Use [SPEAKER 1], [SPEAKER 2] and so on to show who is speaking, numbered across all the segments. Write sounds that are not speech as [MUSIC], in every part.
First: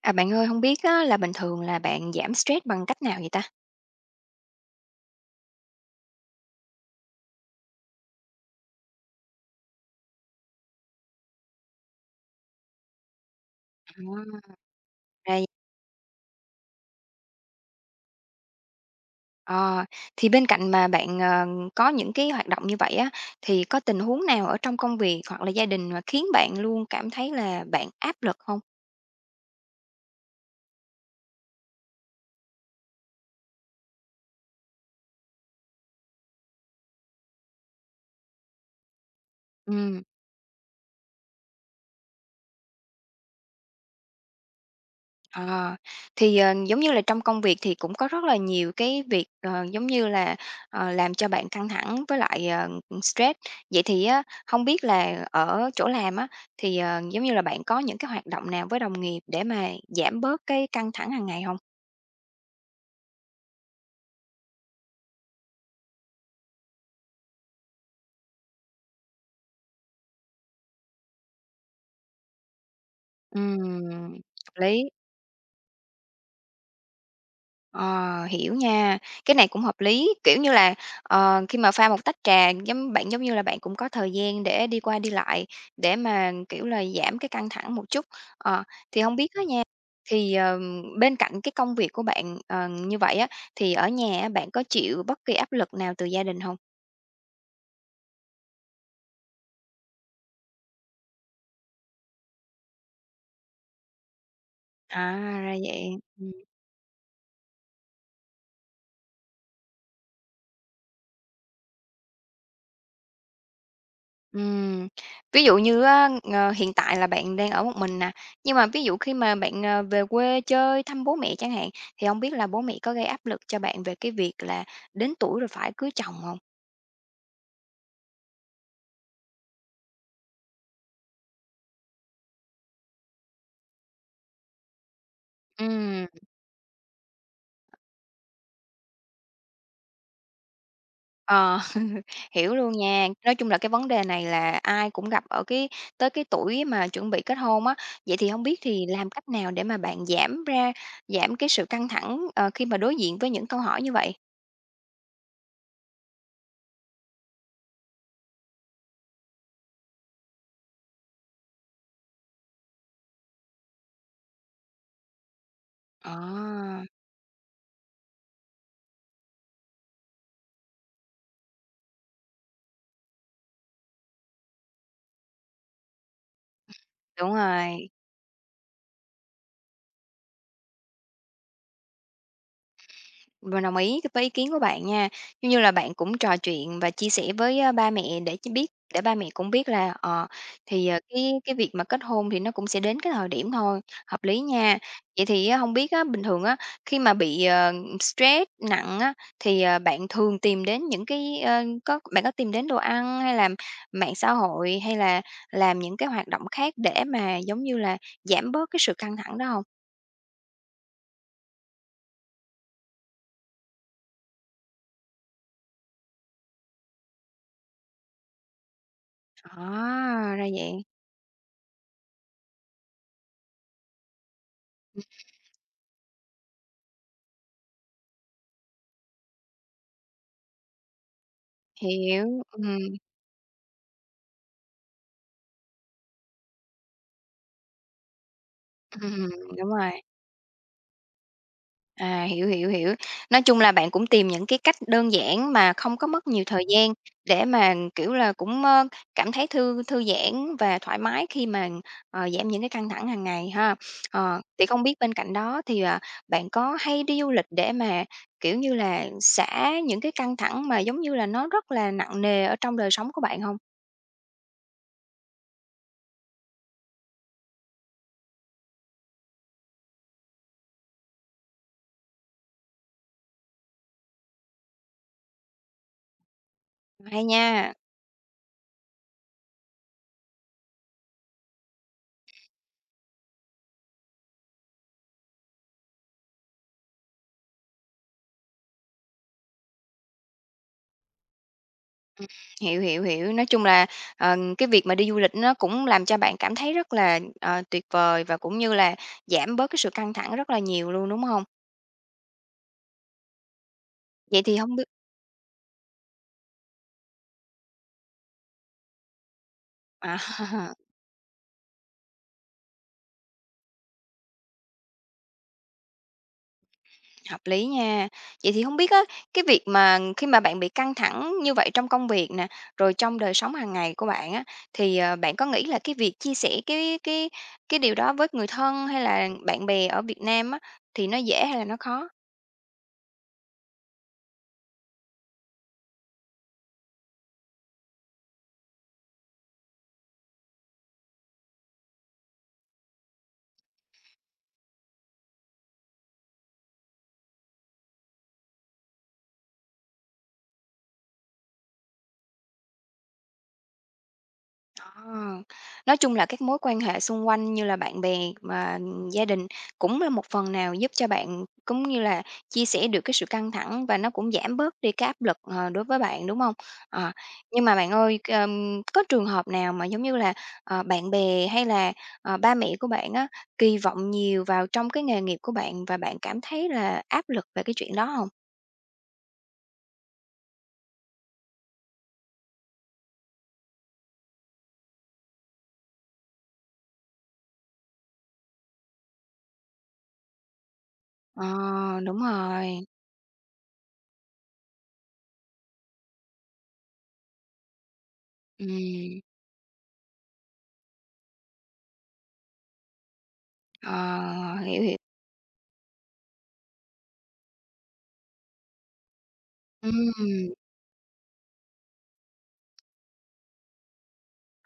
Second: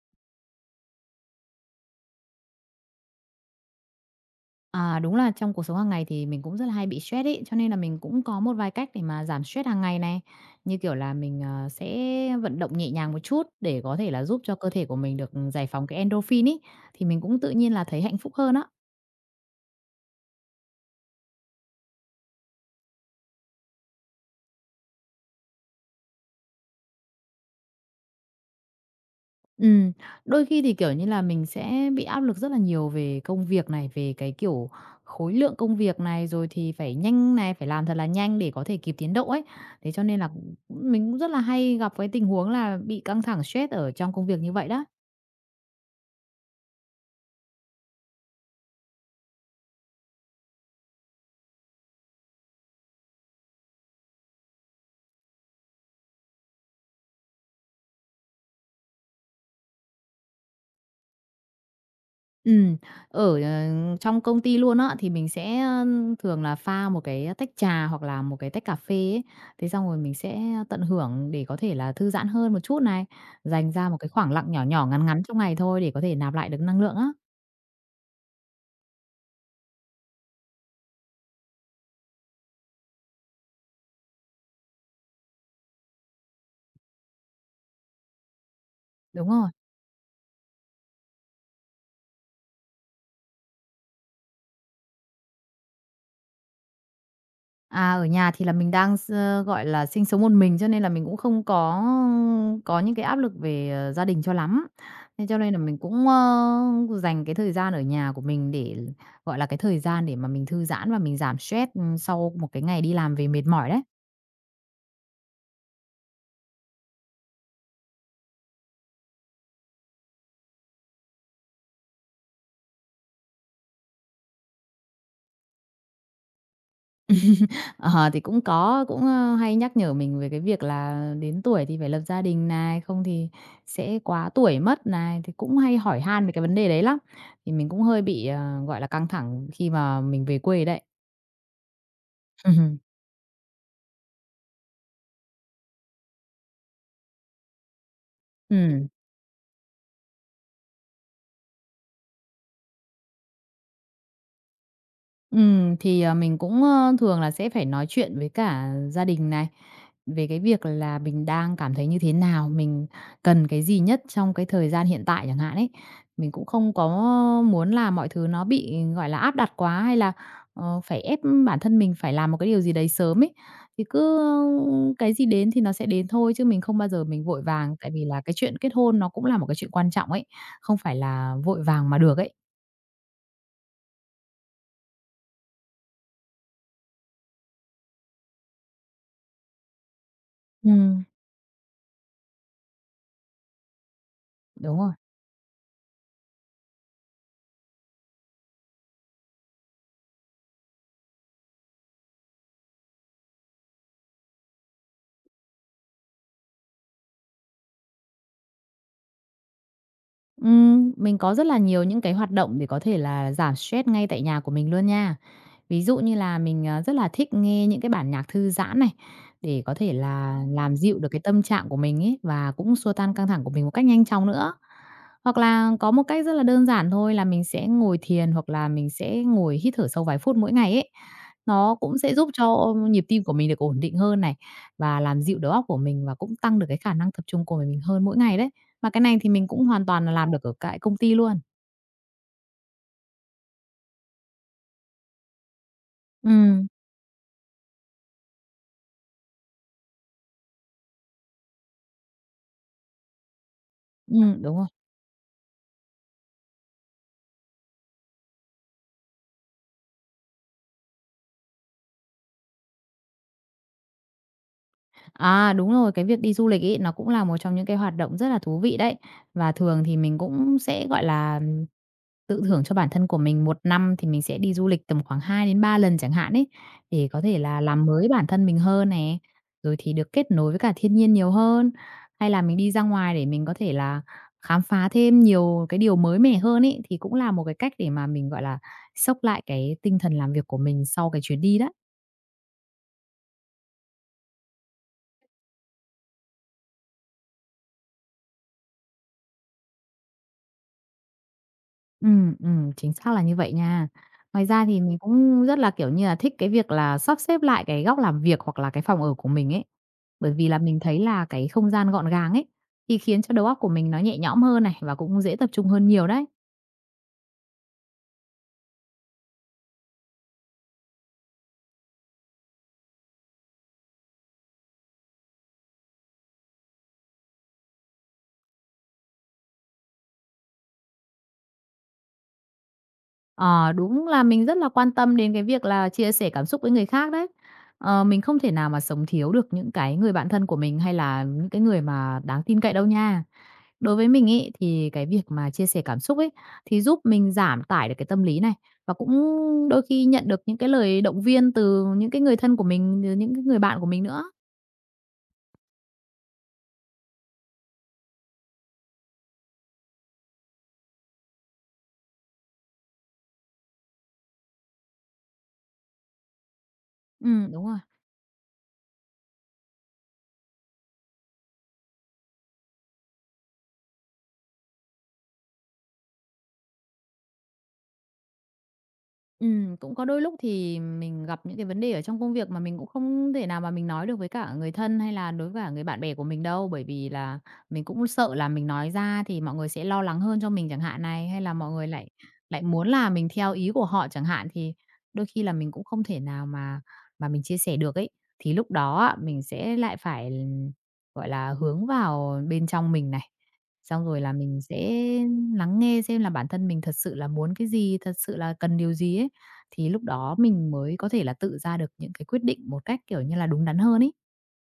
[SPEAKER 1] À, bạn ơi, không biết á là bình thường là bạn giảm stress bằng cách nào vậy ta?
[SPEAKER 2] À, đúng là trong cuộc sống hàng ngày thì mình cũng rất là hay bị stress ấy, cho nên là mình cũng có một vài cách để mà giảm stress hàng ngày này. Như kiểu là mình, sẽ vận động nhẹ nhàng một chút để có thể là giúp cho
[SPEAKER 1] À.
[SPEAKER 2] cơ thể của mình được
[SPEAKER 1] Đây.
[SPEAKER 2] giải phóng cái endorphin ấy, thì mình cũng tự nhiên là thấy hạnh phúc hơn á.
[SPEAKER 1] ờ, thì bên cạnh mà bạn, có những cái hoạt động như vậy á, thì có tình huống nào ở trong công việc hoặc là gia đình mà khiến bạn luôn cảm thấy là bạn áp lực không?
[SPEAKER 2] Ừm, Đôi khi thì, kiểu như là, mình sẽ bị áp lực rất là nhiều về công việc này, về cái, kiểu, khối lượng công việc này, rồi thì phải nhanh này, phải làm thật là nhanh để có thể kịp tiến độ ấy. Thế cho
[SPEAKER 1] Ừm.
[SPEAKER 2] nên là mình cũng rất là hay gặp cái tình huống là bị căng thẳng stress ở trong công việc như vậy đó.
[SPEAKER 1] À, thì, giống như là trong công việc thì cũng có rất là nhiều cái việc, giống như là, làm cho bạn căng thẳng với lại, stress. Vậy thì á, hông biết là ở chỗ làm á, thì, giống như là, bạn có những cái hoạt động nào với đồng nghiệp để mà giảm bớt cái căng thẳng hàng ngày không?
[SPEAKER 2] Ừm, ở, ờ, Trong công ty luôn á, thì mình sẽ, thường là pha một cái tách trà hoặc là một cái tách cà phê ấy. Thế xong rồi mình sẽ tận hưởng để có thể là thư giãn hơn một chút này, dành ra một cái
[SPEAKER 1] Ừm,
[SPEAKER 2] khoảng lặng
[SPEAKER 1] hợp
[SPEAKER 2] nhỏ
[SPEAKER 1] lý.
[SPEAKER 2] nhỏ, ngắn ngắn trong ngày thôi để có thể nạp lại được năng lượng á.
[SPEAKER 1] Ờ, hiểu nha. Cái này cũng hợp lý, kiểu như là, khi mà pha một tách trà giống bạn giống như là bạn cũng có thời gian để đi qua đi lại, để mà, kiểu là, giảm cái căng thẳng một chút. Ờ, thì không
[SPEAKER 2] Đúng
[SPEAKER 1] biết á
[SPEAKER 2] rồi.
[SPEAKER 1] nha, thì, bên cạnh cái công việc của bạn, như vậy á, thì ở nhà á, bạn có chịu bất kỳ áp lực nào từ gia đình không?
[SPEAKER 2] À, ở nhà thì là mình đang gọi là, sinh sống một mình cho nên là mình cũng không có những cái áp lực về, gia đình cho lắm.
[SPEAKER 1] À,
[SPEAKER 2] Thế cho nên
[SPEAKER 1] ra
[SPEAKER 2] là mình
[SPEAKER 1] vậy.
[SPEAKER 2] cũng, dành cái thời gian ở nhà của mình để, gọi là, cái thời gian để mà mình thư giãn và mình giảm stress, sau một cái ngày đi làm về mệt mỏi đấy.
[SPEAKER 1] Ừm, ví dụ như á, hiện tại là bạn đang ở một mình nè, nhưng mà ví dụ khi mà bạn, về quê chơi thăm bố mẹ chẳng hạn, thì không biết là bố mẹ có gây áp lực cho bạn về cái việc là đến tuổi rồi phải cưới chồng không?
[SPEAKER 2] Ờ, thì cũng có hay nhắc nhở mình về cái việc là đến tuổi thì phải lập gia đình này, không thì sẽ quá tuổi mất này, thì cũng hay hỏi
[SPEAKER 1] Ừm,
[SPEAKER 2] han về cái vấn đề đấy lắm. Thì mình cũng hơi bị, gọi là, căng thẳng khi mà mình về quê đấy.
[SPEAKER 1] ờ, [LAUGHS] hiểu luôn
[SPEAKER 2] Ừm,
[SPEAKER 1] nha. Nói chung là cái vấn đề này là ai cũng gặp ở cái tới cái tuổi mà chuẩn bị kết hôn á. Vậy thì không biết thì
[SPEAKER 2] ừm,
[SPEAKER 1] làm cách nào để mà bạn giảm cái sự căng thẳng, khi mà đối diện với những câu hỏi như vậy?
[SPEAKER 2] thì mình cũng, thường là sẽ phải nói chuyện với cả gia đình này, về cái việc là mình đang cảm thấy như thế nào, mình cần cái gì nhất trong cái thời gian hiện tại chẳng hạn ấy.
[SPEAKER 1] Ờ,
[SPEAKER 2] Mình cũng không có muốn là mọi thứ nó bị, gọi là, áp đặt quá hay là, phải ép bản thân mình phải làm một cái điều gì đấy sớm ấy. Thì cứ cái gì đến thì nó sẽ đến thôi, chứ mình không bao giờ mình
[SPEAKER 1] đúng
[SPEAKER 2] vội vàng,
[SPEAKER 1] rồi.
[SPEAKER 2] tại vì là cái chuyện kết hôn nó cũng là một cái chuyện quan trọng ấy, không phải là vội vàng mà được ấy.
[SPEAKER 1] Mình đồng ý với ý kiến của bạn nha. Giống như là bạn cũng trò chuyện và chia sẻ với, ba mẹ để cho biết để ba mẹ cũng biết là,
[SPEAKER 2] Ừm,
[SPEAKER 1] cái việc mà kết hôn thì nó cũng sẽ đến cái thời điểm thôi, hợp lý
[SPEAKER 2] đúng
[SPEAKER 1] nha.
[SPEAKER 2] rồi.
[SPEAKER 1] Vậy thì á hông biết á, bình thường á, khi mà bị, stress nặng á, thì, bạn thường tìm đến những cái, có tìm đến đồ ăn hay là mạng xã hội, hay là làm những cái hoạt động khác để mà, giống như là, giảm bớt cái sự căng thẳng đó không?
[SPEAKER 2] Mình có rất là nhiều những cái hoạt động để có thể là giảm stress ngay tại nhà của mình luôn nha. Ví dụ như là mình, rất là thích nghe những cái bản nhạc thư giãn này, để có thể
[SPEAKER 1] À,
[SPEAKER 2] là
[SPEAKER 1] ra
[SPEAKER 2] làm
[SPEAKER 1] vậy,
[SPEAKER 2] dịu được cái tâm trạng của mình ấy, và cũng xua tan căng thẳng của mình một cách nhanh chóng nữa. Hoặc là có một cách rất là đơn giản thôi là mình sẽ ngồi thiền hoặc là mình sẽ ngồi hít thở sâu vài phút mỗi ngày ấy. Nó cũng sẽ giúp
[SPEAKER 1] hiểu,
[SPEAKER 2] cho nhịp tim của mình được ổn định hơn này và làm dịu đầu óc của mình và cũng tăng được cái khả năng tập trung của mình hơn mỗi ngày đấy. Mà cái này thì
[SPEAKER 1] Ừm,
[SPEAKER 2] mình cũng
[SPEAKER 1] đúng
[SPEAKER 2] hoàn
[SPEAKER 1] rồi.
[SPEAKER 2] toàn là làm được ở tại công ty luôn.
[SPEAKER 1] À, hiểu, hiểu, hiểu. Nói chung là bạn cũng tìm những cái cách đơn giản mà không có mất nhiều thời
[SPEAKER 2] Ừm,
[SPEAKER 1] gian để mà, kiểu là, cũng, cảm thấy thư thư giãn và thoải mái khi mà, giảm những cái căng thẳng hàng ngày ha. Ờ,
[SPEAKER 2] đúng rồi.
[SPEAKER 1] thì không biết bên cạnh đó thì, à, bạn có hay đi du lịch để mà, kiểu như là, xả những cái căng thẳng mà giống như là nó rất là nặng nề ở trong đời sống của bạn không?
[SPEAKER 2] À, đúng rồi, cái việc đi du lịch ấy, nó cũng là một trong những cái hoạt động rất là thú vị đấy. Và thường thì mình cũng sẽ, gọi là, tự thưởng cho bản thân của mình, một năm thì mình sẽ đi du lịch tầm khoảng 2 đến 3 lần chẳng hạn ấy, để có
[SPEAKER 1] Hay
[SPEAKER 2] thể là
[SPEAKER 1] nha.
[SPEAKER 2] làm mới bản thân mình hơn này rồi thì được kết nối với cả thiên nhiên nhiều hơn, hay là mình đi ra ngoài để mình có thể là khám phá thêm nhiều cái điều mới mẻ hơn ấy, thì cũng là một cái cách để mà mình, gọi là, xốc lại cái tinh thần làm việc của mình sau cái chuyến đi đó.
[SPEAKER 1] Hiểu, hiểu, hiểu. Nói chung là, cái việc mà đi du lịch nó cũng làm cho bạn cảm thấy rất là, tuyệt vời và cũng như là giảm bớt cái sự căng thẳng rất là nhiều luôn, đúng không?
[SPEAKER 2] Chính xác là như vậy nha.
[SPEAKER 1] Vậy
[SPEAKER 2] Ngoài
[SPEAKER 1] thì
[SPEAKER 2] ra
[SPEAKER 1] không
[SPEAKER 2] thì
[SPEAKER 1] biết
[SPEAKER 2] mình cũng rất là, kiểu như là, thích cái việc là sắp xếp lại cái góc làm việc hoặc là cái phòng ở của mình ấy.
[SPEAKER 1] à,
[SPEAKER 2] Bởi vì là
[SPEAKER 1] [LAUGHS]
[SPEAKER 2] mình thấy là cái không gian gọn gàng ấy, thì khiến cho đầu óc của mình nó nhẹ nhõm hơn này, và cũng dễ tập trung hơn nhiều đấy.
[SPEAKER 1] hợp lý nha. Vậy thì không biết á, cái việc mà khi mà bạn bị căng thẳng như vậy trong công việc nè, rồi trong đời sống hàng ngày của bạn á, thì, bạn có nghĩ là cái việc chia sẻ cái điều đó với người thân hay là bạn bè ở Việt Nam á, thì nó dễ hay là nó khó?
[SPEAKER 2] Ờ, đúng là mình rất là quan tâm đến cái việc là chia sẻ cảm xúc với người khác đấy. Ờ, mình không thể nào mà sống thiếu được những cái người bạn thân của mình hay là những cái người mà đáng tin cậy đâu nha. Đối với mình ấy thì cái việc mà chia sẻ cảm xúc ấy thì giúp mình giảm tải được cái tâm lý này và cũng đôi khi nhận được những cái lời động viên từ những cái người thân của mình, từ những cái người bạn của mình nữa.
[SPEAKER 1] À, nói chung là các mối quan hệ xung quanh như là bạn bè mà gia đình cũng là một phần nào giúp cho bạn cũng như là chia sẻ được cái sự căng thẳng và nó cũng giảm bớt đi cái áp lực, đối với bạn, đúng không? Ờ,
[SPEAKER 2] Ừ, đúng
[SPEAKER 1] nhưng mà
[SPEAKER 2] rồi.
[SPEAKER 1] bạn ơi, có trường hợp nào mà giống như là, bạn bè hay là, ba mẹ của bạn á, kỳ vọng nhiều vào trong cái nghề nghiệp của bạn và bạn cảm thấy là áp lực về cái chuyện đó không?
[SPEAKER 2] Cũng có đôi lúc thì mình gặp những cái vấn đề ở trong công việc mà mình cũng không thể nào mà mình nói được với cả người thân hay là đối với cả người bạn bè của mình đâu, bởi vì là mình cũng sợ là mình nói ra thì mọi người sẽ lo lắng hơn cho mình chẳng hạn này, hay
[SPEAKER 1] Ờ,
[SPEAKER 2] là mọi người lại
[SPEAKER 1] đúng
[SPEAKER 2] lại
[SPEAKER 1] rồi,
[SPEAKER 2] muốn là mình theo ý của họ chẳng hạn, thì đôi khi là mình cũng không thể nào mà mình chia sẻ được ấy. Thì lúc đó á,
[SPEAKER 1] ừm,
[SPEAKER 2] mình sẽ lại phải, gọi là, hướng vào bên trong mình này, xong rồi là
[SPEAKER 1] ờ,
[SPEAKER 2] mình
[SPEAKER 1] hiểu,
[SPEAKER 2] sẽ
[SPEAKER 1] hiểu,
[SPEAKER 2] lắng nghe xem là bản thân mình thật sự là muốn cái gì, thật sự là cần điều gì ấy. Thì lúc đó
[SPEAKER 1] ừm.
[SPEAKER 2] mình mới có thể là tự ra được những cái quyết định một cách, kiểu như là, đúng đắn hơn ấy.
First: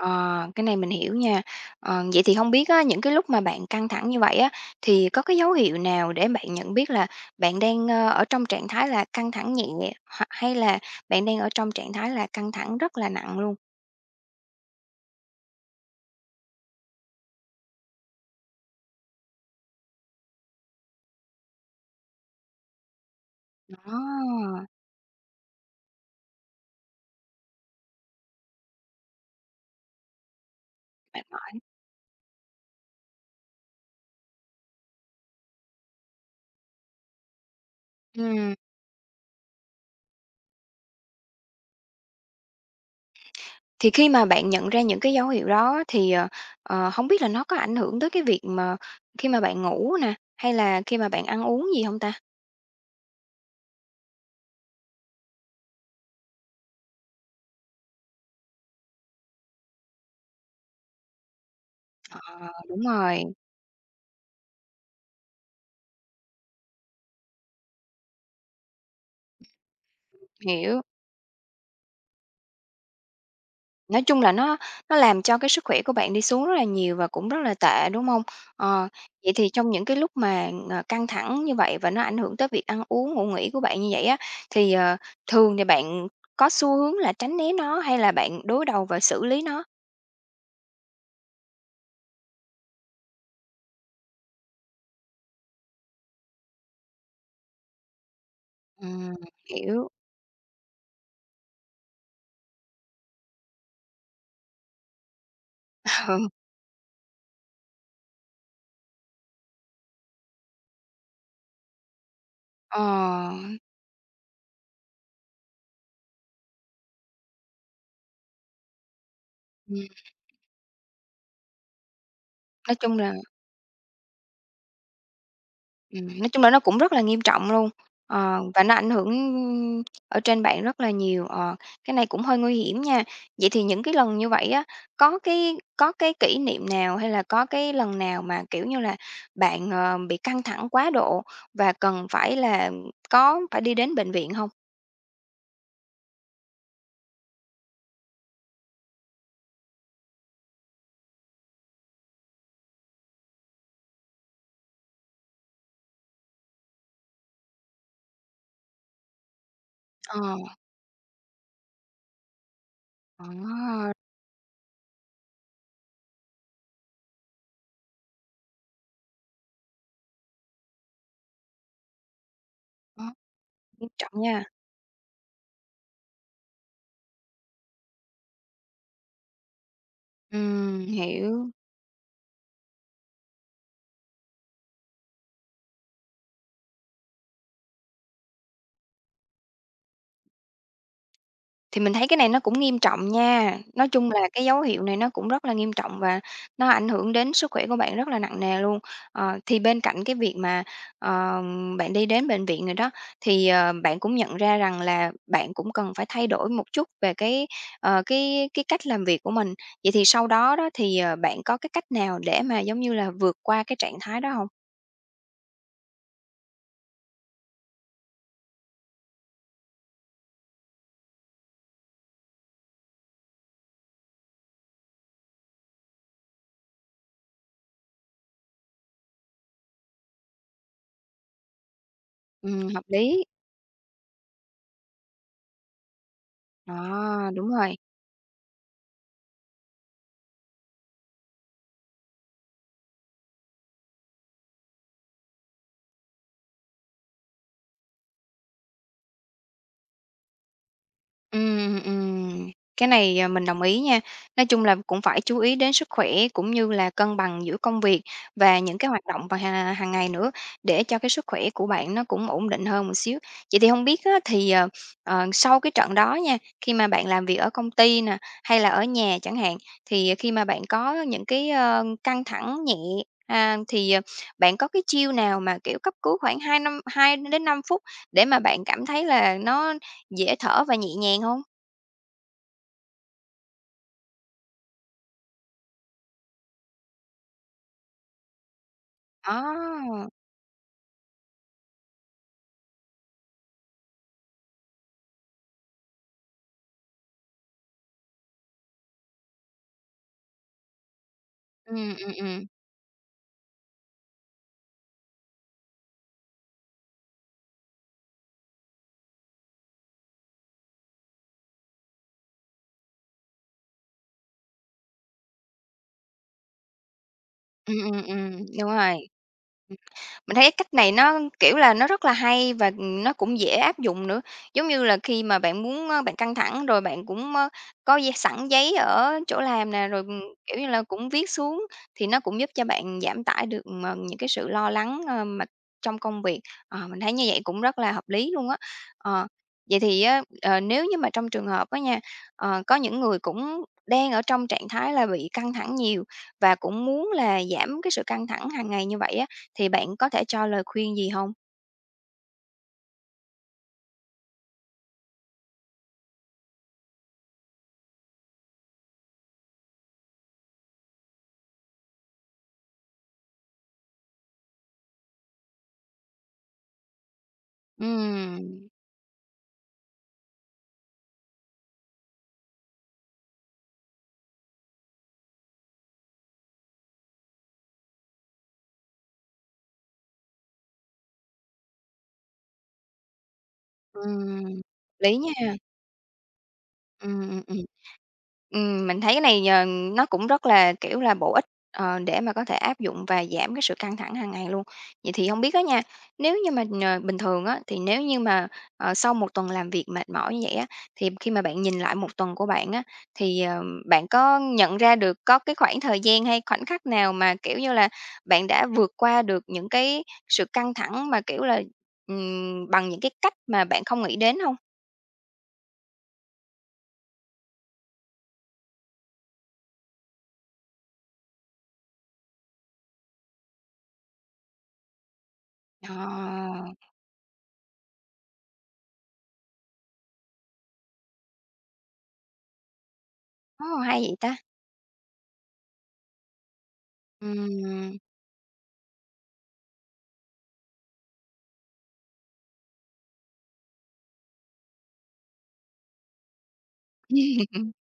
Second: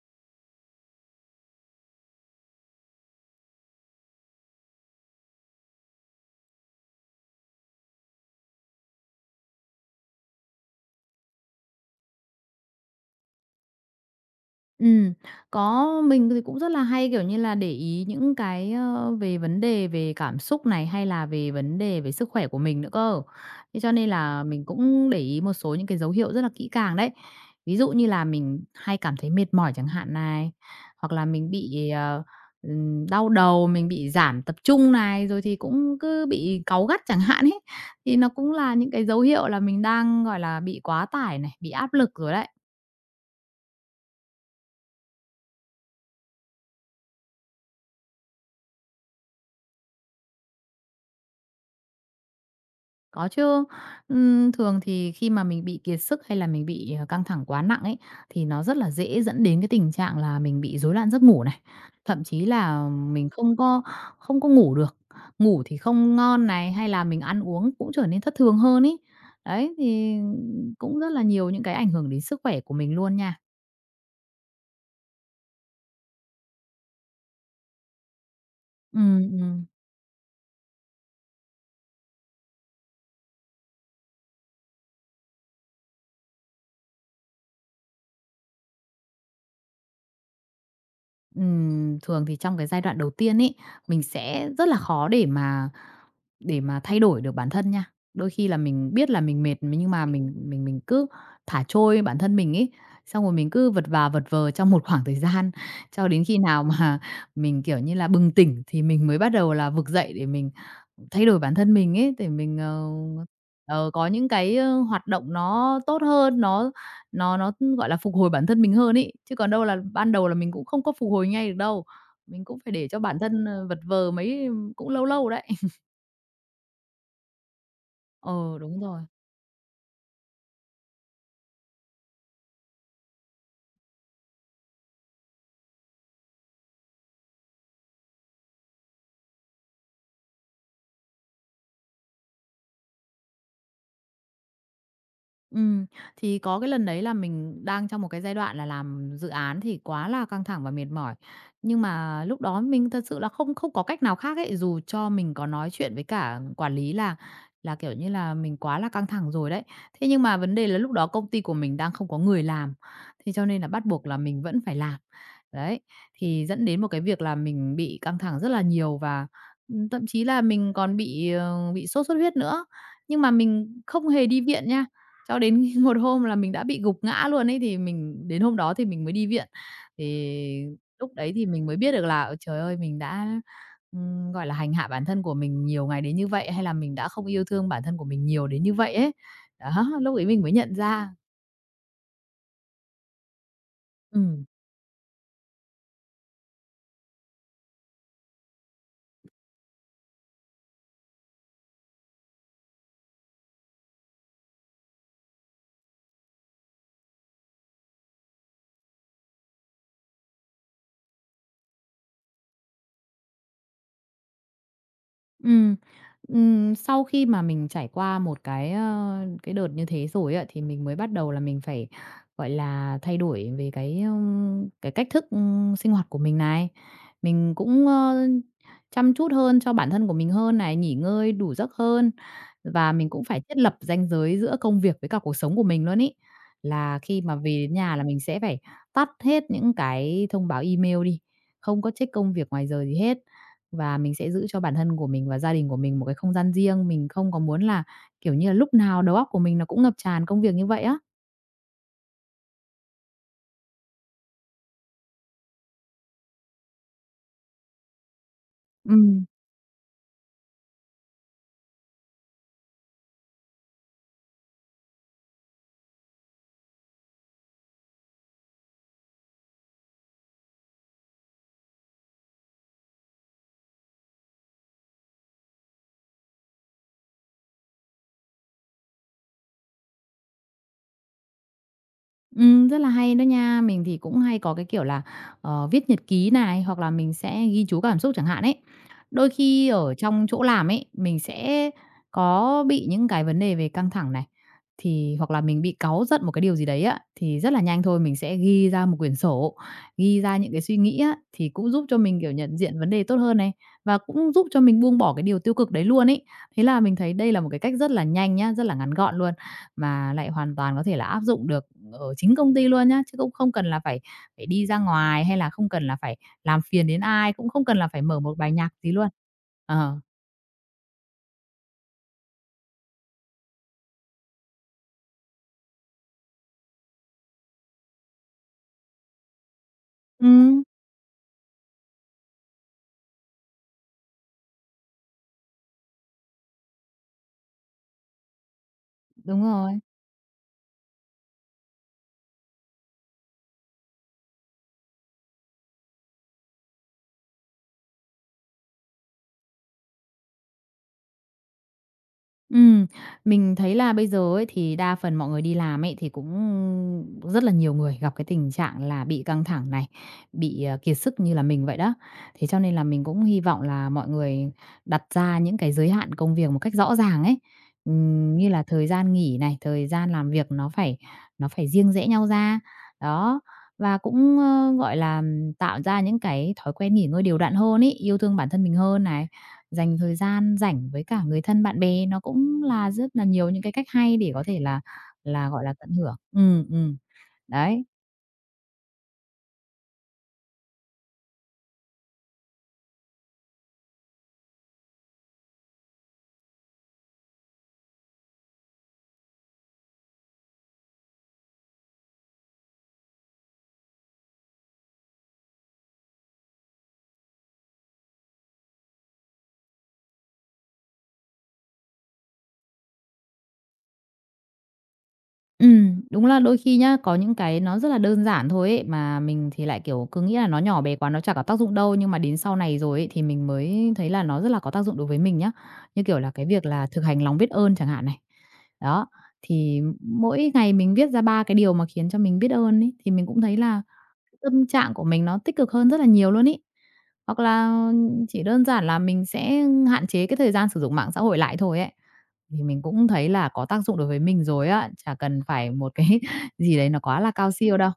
[SPEAKER 1] Ờ, cái này mình hiểu nha. Ờ, vậy thì không biết á, những cái lúc mà bạn căng thẳng như vậy á, thì có cái dấu hiệu nào để bạn nhận biết là bạn đang, ở trong trạng thái là căng thẳng nhẹ hay là bạn đang ở trong trạng thái là căng thẳng rất là nặng luôn?
[SPEAKER 2] Ừm, có. Mình thì cũng rất là hay, kiểu như là, để ý những cái, về vấn đề về cảm xúc này, hay là về vấn đề về sức khỏe của mình nữa cơ. Thế cho
[SPEAKER 1] Đó,
[SPEAKER 2] nên là mình cũng để ý một số những cái dấu hiệu rất là kỹ càng đấy. Ví dụ như là mình hay cảm thấy mệt mỏi chẳng hạn này, hoặc là
[SPEAKER 1] mệt
[SPEAKER 2] mình
[SPEAKER 1] mỏi.
[SPEAKER 2] bị, đau đầu, mình bị giảm tập trung này, rồi thì cũng cứ bị cáu gắt chẳng hạn ấy. Thì nó cũng
[SPEAKER 1] Ừm,
[SPEAKER 2] là những cái dấu hiệu là mình đang, gọi là, bị quá tải này, bị áp lực rồi đấy.
[SPEAKER 1] thì khi mà bạn nhận ra những cái dấu hiệu đó thì, hông biết là nó có ảnh hưởng tới cái việc mà khi mà bạn ngủ nè, hay là khi mà bạn ăn uống gì không ta?
[SPEAKER 2] Có chứ. Thường thì khi mà mình bị kiệt sức hay là mình bị, căng thẳng quá nặng ấy, thì nó rất là dễ dẫn đến cái tình trạng là mình bị rối loạn giấc ngủ này, thậm chí
[SPEAKER 1] Ờ, đúng
[SPEAKER 2] là
[SPEAKER 1] rồi,
[SPEAKER 2] mình không có ngủ được, ngủ thì không ngon này, hay là mình ăn uống cũng trở nên thất thường hơn ấy. Đấy, thì
[SPEAKER 1] hiểu.
[SPEAKER 2] cũng rất là nhiều những cái ảnh hưởng đến sức khỏe của mình luôn nha.
[SPEAKER 1] Nói chung là nó làm cho cái sức khỏe của bạn đi xuống rất là nhiều và cũng rất là tệ, đúng hông? Ờ,
[SPEAKER 2] Ừm,
[SPEAKER 1] vậy thì
[SPEAKER 2] ừm.
[SPEAKER 1] trong những cái lúc mà, căng thẳng như vậy và nó ảnh hưởng tới việc ăn uống, ngủ nghỉ của bạn như vậy á, thì, thường thì bạn có xu hướng là tránh né nó hay là bạn đối đầu và xử lý nó?
[SPEAKER 2] Thường thì trong cái giai đoạn đầu tiên ấy, mình sẽ rất là khó để mà thay đổi được bản thân nha. Đôi khi là mình biết
[SPEAKER 1] Ừm,
[SPEAKER 2] là mình mệt
[SPEAKER 1] hiểu.
[SPEAKER 2] nhưng mà mình cứ thả trôi bản thân mình ấy, xong rồi mình cứ vật vã vật vờ trong một [LAUGHS] khoảng thời gian cho
[SPEAKER 1] [LAUGHS]
[SPEAKER 2] đến
[SPEAKER 1] Ừ,
[SPEAKER 2] khi nào mà mình, kiểu như là, bừng tỉnh thì mình mới bắt đầu là vực dậy để mình thay đổi bản thân mình ấy, để mình,
[SPEAKER 1] ờ,
[SPEAKER 2] có những cái, hoạt động nó tốt hơn, nó, gọi là, phục hồi bản thân mình hơn ấy, chứ còn đâu là
[SPEAKER 1] ừm,
[SPEAKER 2] ban đầu là mình cũng không có phục hồi ngay được đâu. Mình cũng phải
[SPEAKER 1] nói
[SPEAKER 2] để
[SPEAKER 1] chung
[SPEAKER 2] cho
[SPEAKER 1] là
[SPEAKER 2] bản thân, vật vờ mấy cũng lâu lâu đấy. [LAUGHS]
[SPEAKER 1] Nó cũng rất là nghiêm trọng luôn,
[SPEAKER 2] Ờ,
[SPEAKER 1] và nó
[SPEAKER 2] đúng
[SPEAKER 1] ảnh
[SPEAKER 2] rồi.
[SPEAKER 1] hưởng ở trên bạn rất là nhiều, cái này cũng hơi nguy hiểm nha. Vậy thì những cái lần như vậy á, có cái kỷ niệm nào hay là có cái lần nào mà, kiểu như là, bạn, bị căng thẳng quá độ và cần phải là có phải đi đến bệnh viện không?
[SPEAKER 2] Ừm, thì có cái lần đấy là mình đang trong một cái giai đoạn là làm dự án thì quá là căng thẳng và mệt mỏi. Nhưng mà lúc đó mình thật sự là không không có cách nào khác ấy, dù cho mình có nói chuyện với cả quản lý là, kiểu như là, mình quá là căng thẳng rồi đấy. Thế
[SPEAKER 1] Ờ,
[SPEAKER 2] nhưng mà vấn đề là lúc đó công ty của mình đang không có người làm, thế cho nên là bắt
[SPEAKER 1] à,
[SPEAKER 2] buộc là mình vẫn phải làm. Đấy, thì dẫn đến một cái việc là mình bị căng thẳng rất là nhiều và, thậm chí là mình còn bị, bị sốt xuất huyết nữa.
[SPEAKER 1] đó,
[SPEAKER 2] Nhưng mà mình
[SPEAKER 1] nghiêm
[SPEAKER 2] không
[SPEAKER 1] trọng
[SPEAKER 2] hề đi
[SPEAKER 1] nha.
[SPEAKER 2] viện nha. Cho đến [LAUGHS] một hôm là mình đã bị gục ngã luôn ấy, thì mình đến hôm đó thì mình mới đi viện. Thì lúc đấy thì
[SPEAKER 1] Hiểu.
[SPEAKER 2] mình mới biết được là, ờ, trời ơi, mình đã, gọi là, hành hạ bản thân của mình nhiều ngày đến như vậy, hay là mình đã không yêu thương bản thân của mình nhiều đến như vậy ấy. Đó, lúc ấy mình mới nhận ra.
[SPEAKER 1] Thì mình thấy cái này nó cũng nghiêm trọng nha. Nói chung là
[SPEAKER 2] Ừm.
[SPEAKER 1] cái dấu hiệu này nó cũng rất là nghiêm trọng và nó ảnh hưởng đến sức khỏe của bạn rất là nặng nề luôn. Ờ, thì bên cạnh cái việc mà, ờ, bạn đi đến bệnh viện rồi đó, thì, bạn cũng nhận ra rằng là bạn cũng cần phải thay đổi một chút về cái, ờ, cái cách làm việc của mình. Vậy thì sau đó đó thì, bạn có cái cách nào để mà, giống như là, vượt qua cái trạng thái đó không?
[SPEAKER 2] Ừm, sau khi mà mình trải qua một cái, cái đợt như thế rồi á, thì mình mới bắt đầu là mình phải, gọi là, thay đổi về cái, cái cách thức, sinh hoạt của mình này. Mình cũng, chăm chút hơn cho bản thân của mình hơn này, nghỉ ngơi đủ giấc hơn
[SPEAKER 1] Hợp
[SPEAKER 2] và mình cũng
[SPEAKER 1] lý.
[SPEAKER 2] phải thiết lập ranh giới giữa công việc với cả cuộc sống của mình luôn ý. Là khi
[SPEAKER 1] Đó,
[SPEAKER 2] mà về
[SPEAKER 1] đúng
[SPEAKER 2] đến
[SPEAKER 1] rồi.
[SPEAKER 2] nhà là mình sẽ phải tắt hết những cái thông báo email đi, không có check công việc ngoài giờ gì hết. Và mình sẽ giữ cho bản thân của mình và gia đình của mình một cái không gian riêng, mình không có muốn là, kiểu như là, lúc nào đầu óc của mình nó cũng ngập tràn công việc như vậy á.
[SPEAKER 1] Ừm, ừm. Cái này, à, mình đồng ý nha. Nói chung là cũng phải chú ý đến sức khỏe cũng như là cân bằng giữa công việc và những cái hoạt
[SPEAKER 2] Ừm.
[SPEAKER 1] động và hàng ngày nữa, để cho cái sức khỏe của bạn nó cũng ổn định hơn một xíu. Vậy thì không biết á thì, sau cái trận đó nha, khi mà bạn làm việc ở công ty nè, hay là ở nhà chẳng hạn, thì khi mà bạn có những cái, căng thẳng nhẹ, à, thì, bạn có cái chiêu nào mà, kiểu, cấp cứu khoảng 2 đến 5 phút để mà bạn cảm thấy là nó dễ thở và nhẹ nhàng hông?
[SPEAKER 2] Rất là hay đó nha. Mình thì cũng hay có cái kiểu là, viết nhật ký này, hoặc là mình sẽ ghi chú cảm xúc chẳng hạn ấy. Đôi khi ở
[SPEAKER 1] Đó,
[SPEAKER 2] trong chỗ làm ấy, mình sẽ có bị những cái vấn đề về căng thẳng này, thì hoặc là mình bị cáu giận một cái điều gì đấy á, thì rất là nhanh thôi mình sẽ ghi ra một quyển sổ, ghi ra những cái suy nghĩ á, thì cũng giúp
[SPEAKER 1] ừm,
[SPEAKER 2] cho mình, kiểu, nhận diện vấn đề tốt hơn này, và cũng giúp cho mình buông bỏ cái điều tiêu cực đấy luôn ấy. Thế là mình thấy đây là một cái cách rất là nhanh nhá, rất là ngắn gọn luôn. Mà lại hoàn toàn có thể là áp dụng được ở chính công ty luôn nhá, chứ cũng không cần là phải phải đi ra ngoài, hay là không cần là phải làm phiền đến ai, cũng không cần
[SPEAKER 1] Ừm,
[SPEAKER 2] là phải
[SPEAKER 1] ừm,
[SPEAKER 2] mở một
[SPEAKER 1] ừm,
[SPEAKER 2] bài
[SPEAKER 1] đúng
[SPEAKER 2] nhạc gì
[SPEAKER 1] rồi.
[SPEAKER 2] luôn. Ờ.
[SPEAKER 1] Mình thấy cái cách này nó, kiểu là, nó rất là hay và, ừ, nó cũng dễ áp dụng nữa. Giống như là khi mà bạn muốn, bạn căng thẳng rồi bạn cũng, có giấy sẵn giấy ở chỗ làm nè, rồi, ừ, kiểu
[SPEAKER 2] Ừm,
[SPEAKER 1] như là, cũng viết xuống thì nó cũng giúp cho bạn giảm tải được, những cái sự lo lắng, mà trong công việc. Ờ, mình thấy như vậy cũng rất là hợp lý luôn á. Ờ,
[SPEAKER 2] đúng rồi.
[SPEAKER 1] vậy thì á, nếu như mà trong trường hợp á nha, có những người cũng đang ở trong trạng thái là bị căng thẳng nhiều và cũng muốn là giảm cái sự căng thẳng hàng ngày như vậy á thì bạn có thể cho lời khuyên gì hông?
[SPEAKER 2] Ừm, mình thấy là bây giờ ấy, thì đa phần mọi người đi làm ấy, thì cũng rất là nhiều người gặp cái tình trạng là bị căng thẳng này, bị, kiệt sức như là mình vậy đó. Thế cho nên là mình cũng hy vọng là mọi người đặt ra những cái giới hạn công việc một cách rõ ràng ấy. Như là
[SPEAKER 1] Ừm,
[SPEAKER 2] thời gian nghỉ này, thời gian làm việc nó phải riêng rẽ nhau ra. Đó, và cũng, gọi là, tạo ra những cái thói quen nghỉ ngơi đều đặn hơn ấy, yêu thương bản thân mình hơn này. Dành thời gian rảnh với cả người thân bạn bè nó cũng là rất là nhiều những cái cách hay để có
[SPEAKER 1] ừm,
[SPEAKER 2] thể là
[SPEAKER 1] lý nha.
[SPEAKER 2] gọi là, tận hưởng. Ừ,
[SPEAKER 1] Ừm, ừm, ừm.
[SPEAKER 2] đấy.
[SPEAKER 1] Mình thấy cái này, nó cũng rất là, kiểu là, bổ ích, để mà có thể áp dụng và giảm cái sự căng thẳng hàng ngày luôn. Vậy thì hông biết á nha, nếu như mà, bình thường á, thì nếu như mà, sau một tuần làm việc mệt mỏi như vậy á, thì khi mà bạn nhìn lại một tuần của bạn á, thì, bạn có nhận ra được có cái khoảng thời gian hay khoảnh khắc nào mà, kiểu như là, bạn đã vượt qua được những cái sự căng thẳng mà, kiểu là, bằng những cái cách mà bạn không nghĩ đến hông?
[SPEAKER 2] Đúng là đôi khi nhá, có những cái nó rất là đơn giản thôi ấy, mà mình thì lại, kiểu, cứ nghĩ là nó nhỏ bé quá, nó chả có tác dụng đâu, nhưng mà đến sau này rồi ấy, thì mình mới thấy là nó rất là có tác dụng đối với mình nhá. Như kiểu là cái
[SPEAKER 1] Ờ,
[SPEAKER 2] việc là thực hành lòng biết ơn chẳng hạn này. Đó, thì mỗi ngày mình viết ra 3 cái điều mà khiến cho mình biết ơn ấy, thì mình cũng thấy
[SPEAKER 1] ô,
[SPEAKER 2] là
[SPEAKER 1] hay vậy ta!
[SPEAKER 2] tâm trạng của mình nó tích cực hơn rất là nhiều luôn ý. Hoặc là
[SPEAKER 1] Ừm,
[SPEAKER 2] chỉ đơn giản là mình sẽ hạn chế cái thời gian sử dụng mạng xã hội lại thôi ấy. Thì mình cũng thấy là có tác dụng đối với mình rồi á, chả cần phải một cái [LAUGHS] gì đấy nó quá là cao siêu đâu.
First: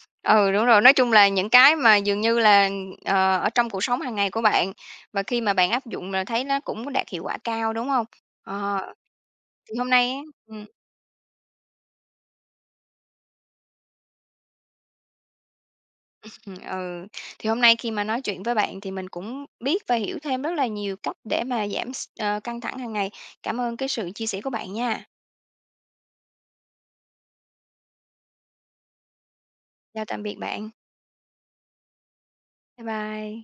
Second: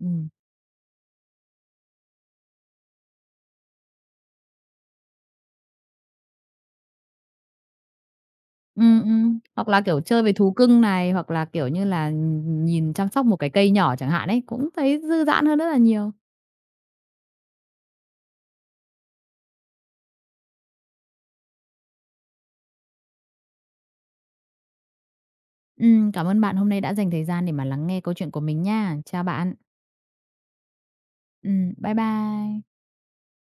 [SPEAKER 2] Ừm,
[SPEAKER 1] ừ, đúng rồi. Nói chung là những cái mà dường như là, ở trong cuộc sống hàng ngày của bạn, và khi mà bạn áp dụng là thấy nó cũng đạt hiệu quả cao, đúng không? Ờ,
[SPEAKER 2] hoặc
[SPEAKER 1] thì
[SPEAKER 2] là,
[SPEAKER 1] hôm
[SPEAKER 2] kiểu,
[SPEAKER 1] nay á
[SPEAKER 2] chơi với thú
[SPEAKER 1] ừm,
[SPEAKER 2] cưng này, hoặc là, kiểu như là, nhìn chăm sóc một cái cây nhỏ chẳng hạn ấy, cũng thấy dư dãn hơn rất là nhiều.
[SPEAKER 1] ừm, ừ, thì hôm nay khi mà nói chuyện với bạn thì mình cũng biết và hiểu thêm rất là nhiều cách để mà giảm căng thẳng hàng ngày. Cảm ơn cái sự chia sẻ của bạn nha.
[SPEAKER 2] Cảm ơn bạn hôm nay đã dành thời gian để mà lắng nghe câu chuyện của mình nha. Chào bạn.
[SPEAKER 1] Chào tạm biệt bạn.
[SPEAKER 2] Bye bye.
[SPEAKER 1] Bye bye.